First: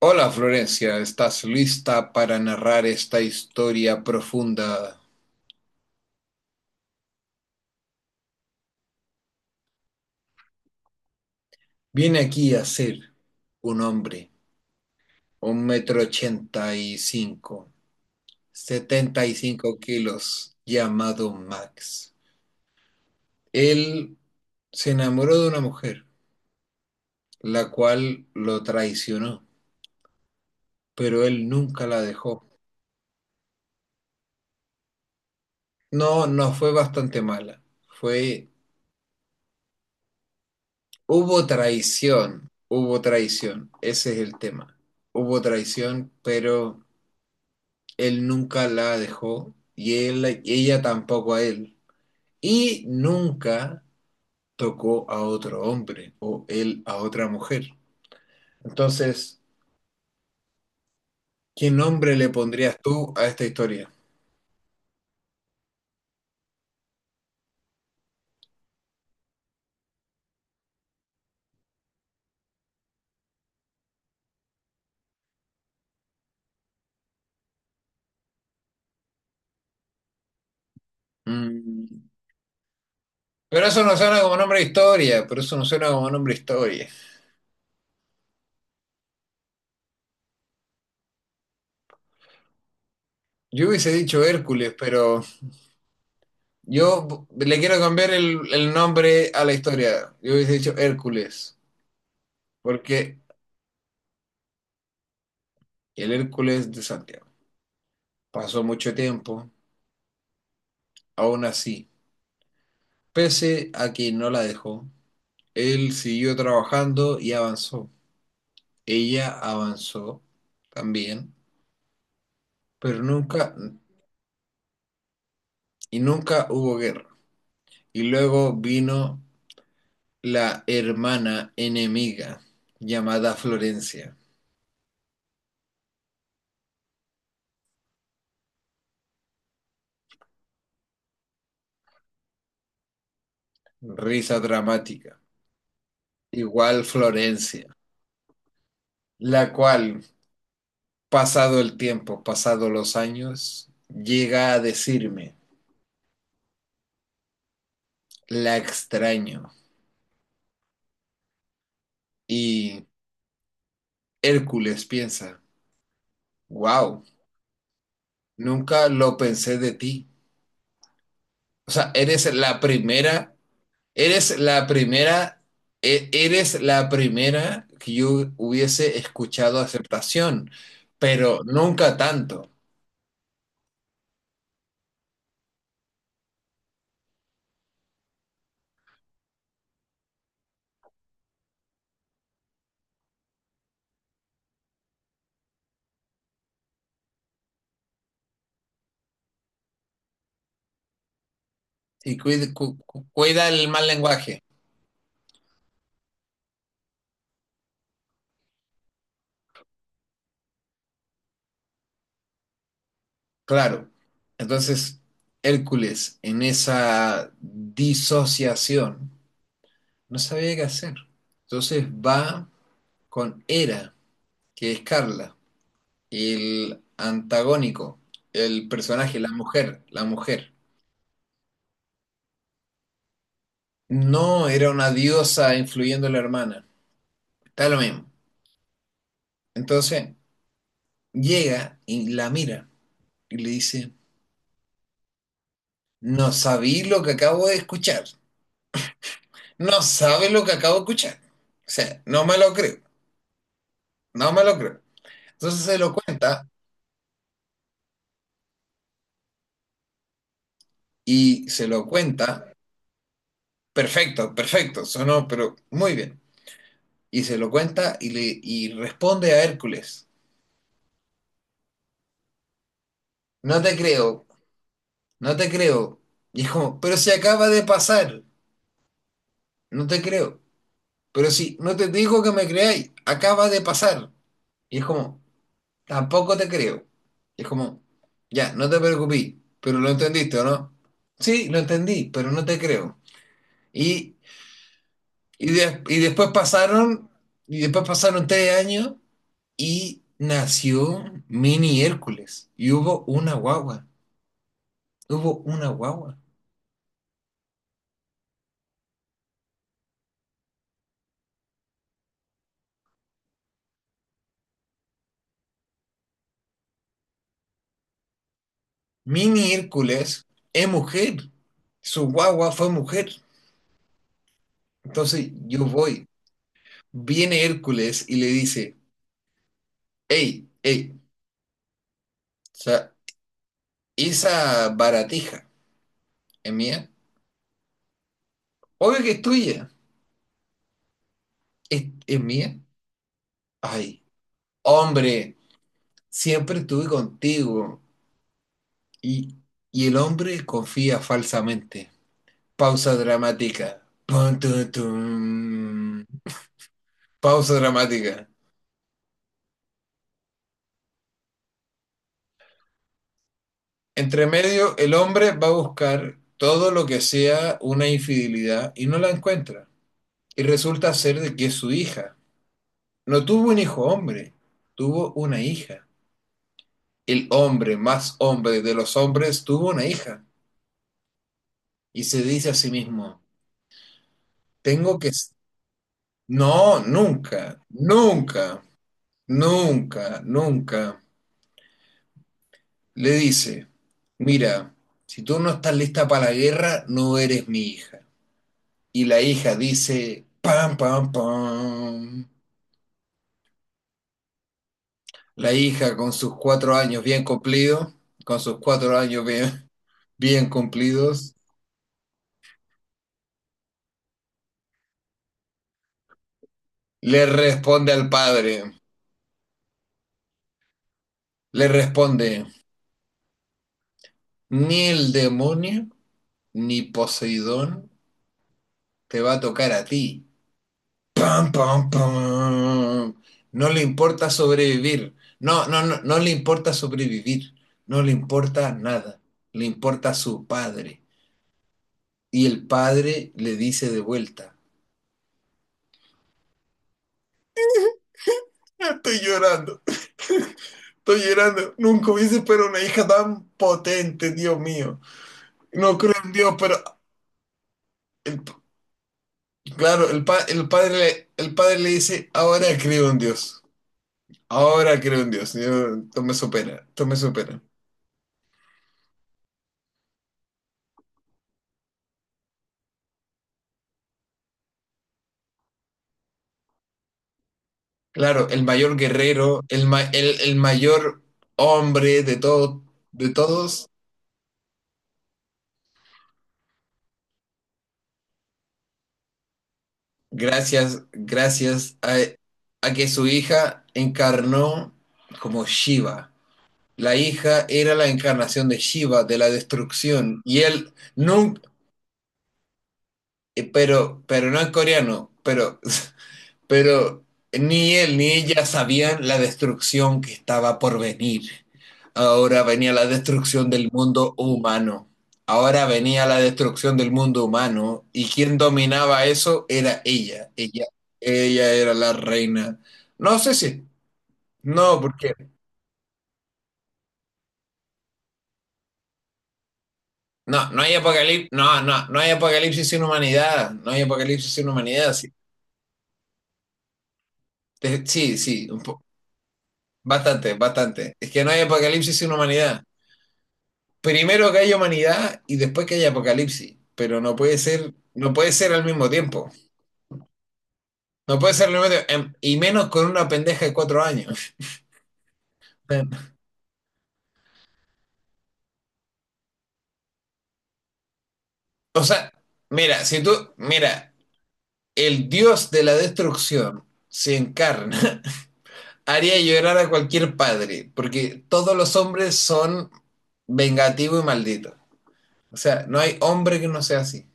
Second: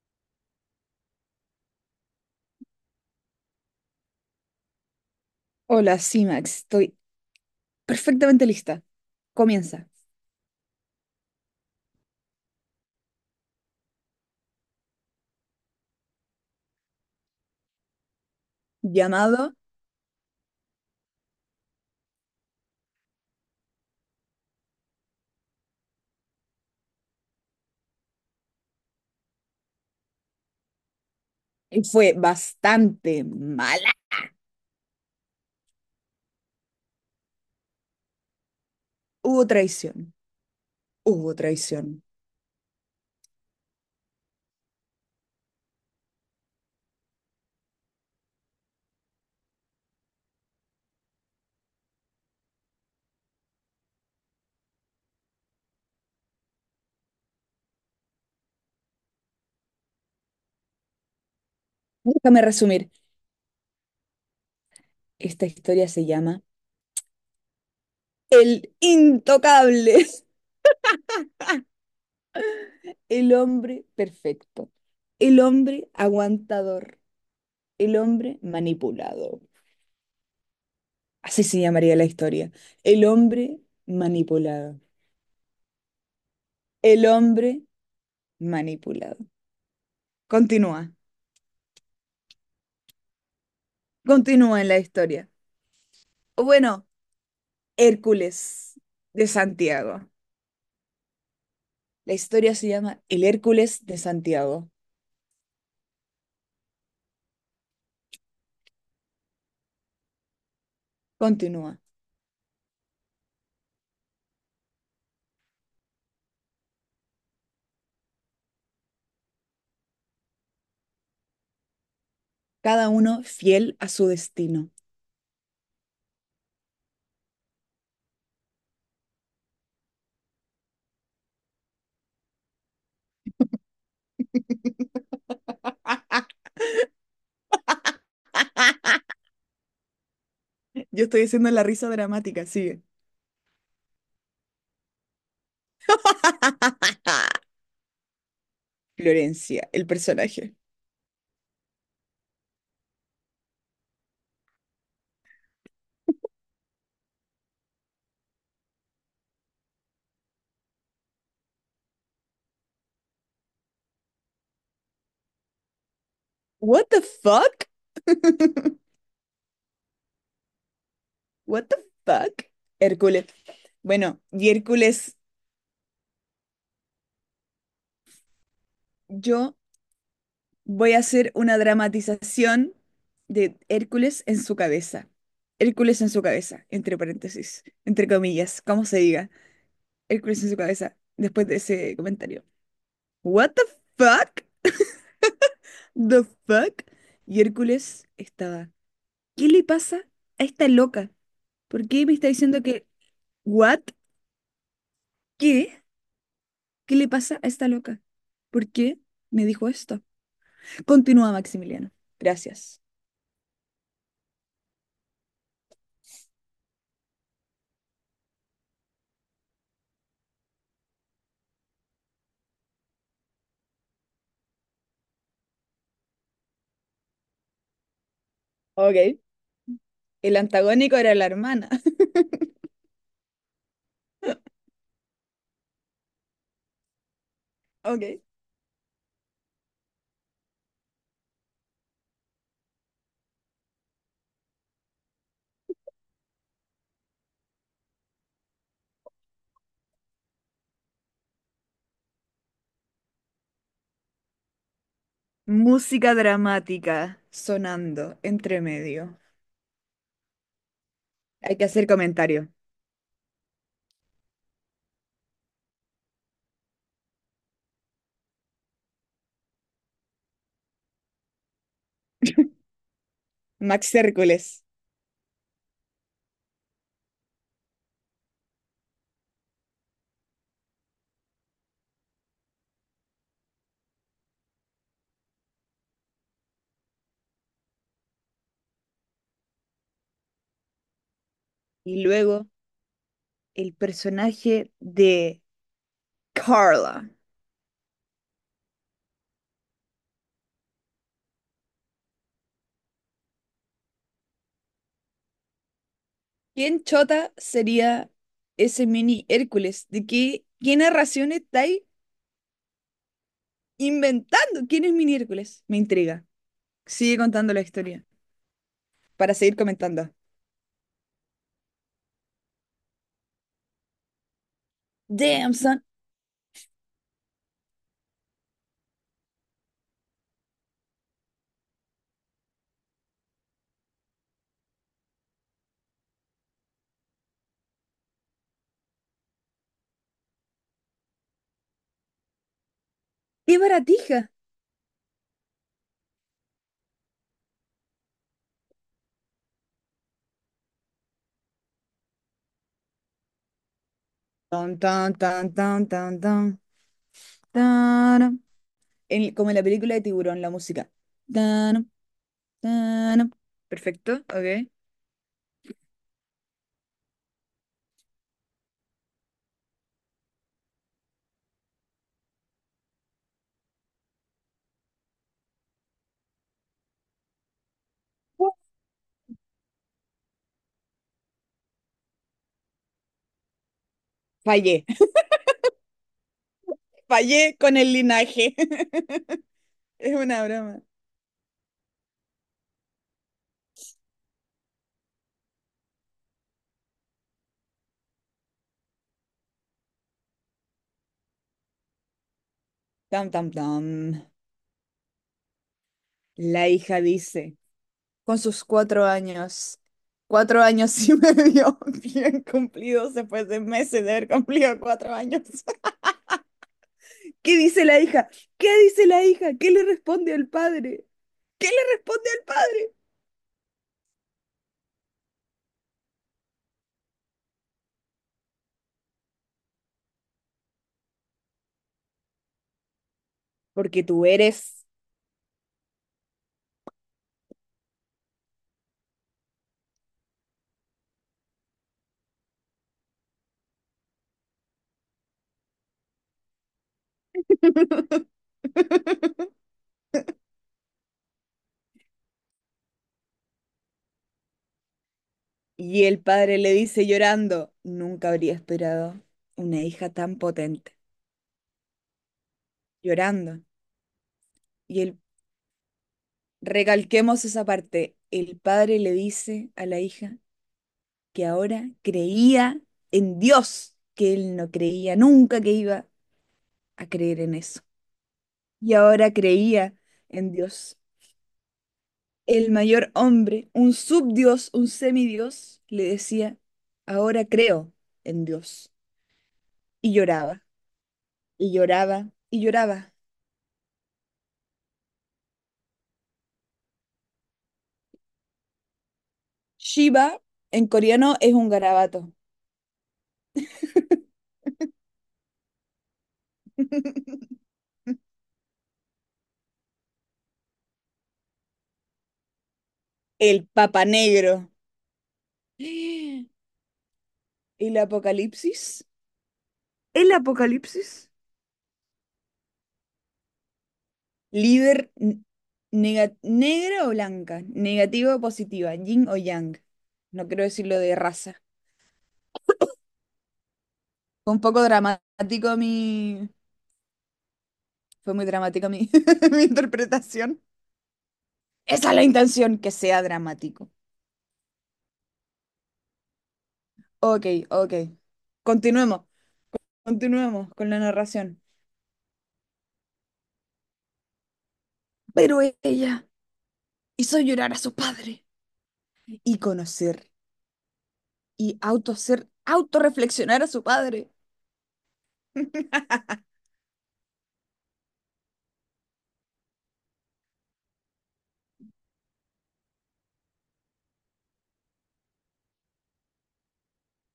Hola Florencia, ¿estás lista para narrar esta historia profunda? Hola, sí, Max, estoy perfectamente lista. Comienza. Viene aquí a ser un hombre, un metro ochenta y cinco, setenta y Llamado cinco kilos, llamado Max. Él se enamoró de una mujer, la cual lo traicionó, pero él y nunca la fue dejó. bastante mala. No, no fue bastante mala, fue... Hubo traición. Hubo traición. Hubo traición, ese es el tema. Hubo traición, pero él nunca la dejó y él, ella tampoco a él. Y nunca tocó a otro hombre o él a otra mujer. Entonces, ¿qué nombre le Déjame pondrías resumir. tú a esta historia? Esta historia se llama El Intocable, el hombre perfecto, el hombre aguantador, el hombre manipulado. Así se llamaría Mm. la historia. El hombre Pero eso no suena como nombre de manipulado. historia, pero eso no suena como nombre de historia. El hombre manipulado. Continúa. Yo hubiese dicho Continúa en Hércules, la pero historia. O bueno. yo le quiero cambiar el Hércules de nombre a la Santiago. historia. Yo hubiese dicho Hércules, La historia se llama porque El Hércules de Santiago. el Hércules de Santiago pasó mucho tiempo, aún Continúa. así pese a que no la dejó, él siguió trabajando y avanzó. Ella avanzó también, Cada pero uno nunca fiel a su destino. y nunca hubo guerra. Y luego vino la hermana enemiga llamada Florencia. Yo estoy haciendo la risa dramática, sigue. Risa dramática. Igual Florencia, la Florencia, el cual, personaje. pasado el tiempo, pasado los años, llega a decirme, la extraño. Y Hércules piensa, What wow, the fuck? nunca lo pensé de ti. What O the sea, fuck? Hércules. Bueno, eres y la Hércules, primera, eres la primera que yo hubiese yo escuchado aceptación, voy a hacer pero una nunca tanto. dramatización de Hércules en su cabeza. Hércules en su cabeza, entre paréntesis, entre comillas, como se diga. Hércules en su cabeza después de ese comentario. What the fuck? The fuck? Y Hércules estaba. ¿Qué le pasa a esta loca? ¿Por qué me Y está cuida, diciendo cu- que cu- cuida el what? mal lenguaje, ¿Qué? ¿Qué le pasa a esta loca? ¿Por qué me dijo esto? Continúa Maximiliano. Gracias. claro. Entonces, Hércules, en esa disociación, no sabía qué hacer. Entonces va con Hera, que es Carla. El antagónico, el personaje, Ok. la sí, mujer, la El mujer. antagónico era la hermana. No era una diosa influyendo a la hermana. Está lo mismo. Ok. Entonces llega y la mira y le dice, no sabí lo que acabo de escuchar. No sabe lo que acabo de escuchar. O sea, no me lo creo, no me lo creo. Entonces se lo Música cuenta dramática sonando entre medio. y Hay que se lo hacer comentario. cuenta. Perfecto, perfecto, sonó, pero muy bien. Y se lo cuenta y, le, y responde a Hércules. No te Max creo, Hércules. no te creo. Y es como, pero si acaba de pasar, no te creo. Pero si no te digo que me creáis, acaba de pasar. Y es como, tampoco te creo. Y es como, ya, no te preocupes, pero lo entendiste, ¿o no? Sí, lo Y entendí, pero no luego te creo. el Y, personaje de y, de- y después pasaron, Carla. y después pasaron 3 años y nació Mini Hércules. Y hubo una guagua. Hubo una guagua. ¿Quién chota sería ese mini Hércules? ¿De qué narración estáis inventando? ¿Quién es mini Hércules? Me intriga. Sigue contando la historia para Mini seguir comentando. Hércules es mujer. Su guagua fue mujer. Entonces Damn, yo son. voy. Viene Hércules y le dice, hey, hey, o sea, esa baratija es mía. Obvio que es tuya. ¿Es mía? ¡Qué Ay, baratija! hombre, siempre estuve contigo. Y, y el hombre confía falsamente. Pausa dramática. Pum, tum, Tan, tan, tan, tan, tum. tan, tan, Pausa dramática. tan. Como en la película de Tiburón, la música. Tan, tan. Perfecto, Entre ok. medio, el hombre va a buscar todo lo que sea una infidelidad y no la encuentra. Y resulta ser de que es su hija. No tuvo un hijo hombre, tuvo una hija. El hombre más hombre de los hombres tuvo una hija. Y se dice a sí mismo, Fallé, tengo que... No, fallé nunca, con el linaje. nunca, Es nunca, una broma. nunca. Le dice, mira, si tú no estás lista para la guerra, no eres mi hija. Y la hija dice, pam, pam, pam. Tam, tam, tam. La hija con sus La cuatro hija años bien dice, cumplidos, con con sus sus cuatro cuatro años bien, años. bien Cuatro años y cumplidos, medio bien cumplidos después de meses de haber cumplido 4 años. le ¿Qué dice responde la al hija? padre, ¿Qué dice la hija? ¿Qué le responde al padre? ¿Qué le le responde responde, al padre? ni el demonio ni Poseidón te va a tocar a ti. Pam, pam, pam. No le Porque tú importa eres. sobrevivir. No, no, no, no le importa sobrevivir. No le importa nada. Le importa a su padre. Y el padre le dice de vuelta, estoy llorando, estoy llorando. Nunca hubiese esperado una hija tan potente, Dios mío. No Y creo el en Dios, padre le pero dice llorando, nunca habría el- esperado una hija claro, el, tan pa- el padre, potente, el padre le dice, ahora creo en llorando. Dios. Ahora Y el creo en Dios. Yo, esto me supera, esto me Recalquemos supera. esa parte. El padre le dice a la hija que ahora creía en Dios, que él no creía nunca que iba a creer en eso. Claro, el Y mayor ahora guerrero, el, creía ma- el, en el Dios. mayor hombre de, El todo, mayor de hombre, todos, un subdios, un semidios, le decía, ahora creo en Dios. Y lloraba, gracias, y gracias lloraba, y a que lloraba. su hija encarnó como Shiva. La hija era la encarnación de Shiva, de la Shiva destrucción. Y en él coreano es nunca, un garabato. pero no en coreano, pero, pero ni él ni ella sabían la destrucción que estaba por venir. Ahora venía la El destrucción del papa mundo negro. humano. Ahora venía la destrucción del mundo El humano y quien apocalipsis. dominaba eso era El ella. Ella, apocalipsis. ella era la reina. No sé si, Líder no, porque n- Negra o blanca, negativa o positiva, yin o yang. No quiero no, no hay decirlo de apocalipsis, raza. no, no, no hay apocalipsis sin humanidad, no hay apocalipsis Fue un sin poco humanidad, sí, dramático mi... Fue sí, muy sí, dramática mi bastante, interpretación. bastante. Es que no hay Esa es apocalipsis la sin intención, humanidad. que sea dramático. Primero que haya humanidad y después que haya apocalipsis, pero no Ok, puede ok. ser, no puede ser al mismo Continuemos, tiempo. continuemos con la No puede narración. ser al mismo tiempo, y menos con una pendeja de 4 años. Pero ella hizo llorar a su padre y conocer y O sea, mira, si tú, autorreflexionar a su mira, padre. el dios de la destrucción se encarna haría llorar a cualquier padre, porque todos los hombres son vengativos y malditos. O sea, no hay hombre que no sea así.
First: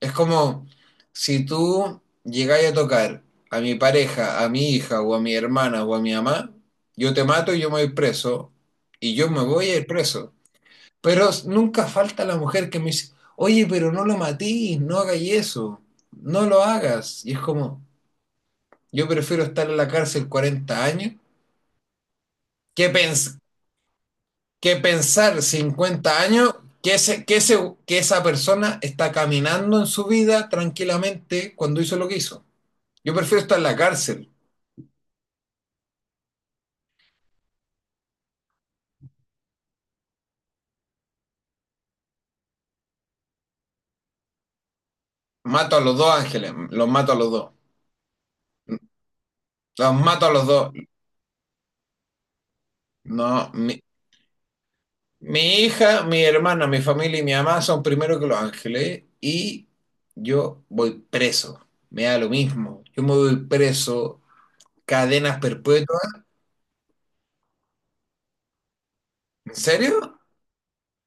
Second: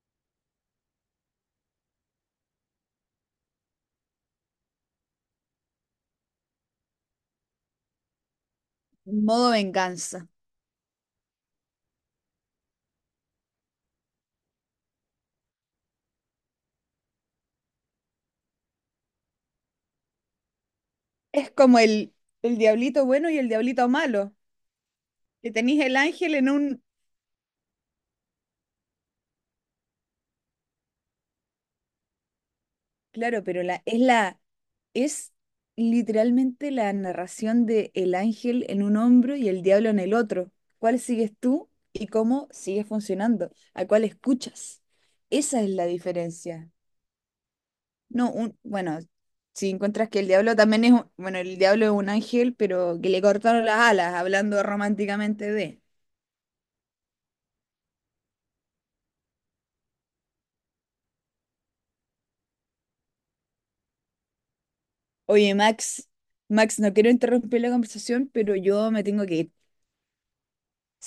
Es como si tú llegáis a tocar a mi pareja, a mi hija o a mi hermana o a mi mamá, yo te mato y yo me voy preso y yo me Modo voy a ir venganza. preso. Pero nunca falta la mujer que me dice, oye, pero no lo matís, no hagáis eso, no lo hagas. Y es como, yo prefiero estar en la cárcel 40 años Es como el que, diablito bueno y el diablito malo. que pensar Que tenéis el 50 ángel en años un... que, ese, que, ese, que esa persona está caminando en su vida tranquilamente cuando hizo lo que hizo. Yo prefiero Claro, estar en la es cárcel. la... Es literalmente la narración de el ángel en un hombro y el diablo en el otro. ¿Cuál sigues tú y cómo sigue funcionando? ¿A cuál escuchas? Esa es Mato a la los dos ángeles, diferencia. los mato a los dos. Bueno, si Los encuentras que mato el a los diablo dos. también es... Bueno, el diablo es un ángel, pero que le No, cortaron las mi, alas, hablando románticamente mi de... hija, mi hermana, mi familia y mi mamá son primero que los ángeles y yo voy preso. Me da lo mismo. Yo me voy preso, cadenas Oye, perpetuas. Max, Max, no quiero interrumpir la conversación, pero yo me tengo que ir. ¿En serio?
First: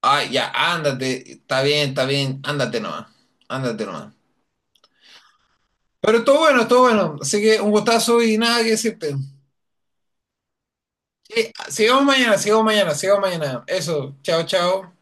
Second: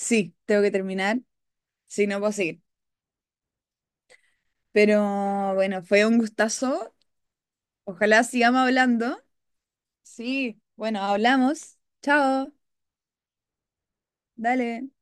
Ay, ya, tengo que terminar, ándate, está si no puedo bien, seguir. ándate nomás, ándate nomás. Pero bueno, fue un Pero todo gustazo. bueno, así que un gustazo Ojalá y nada sigamos que decirte. hablando. Sí, bueno, Sí, hablamos. sigamos mañana, Chao, sigamos mañana, sigamos mañana. Eso, chao, dale. chao.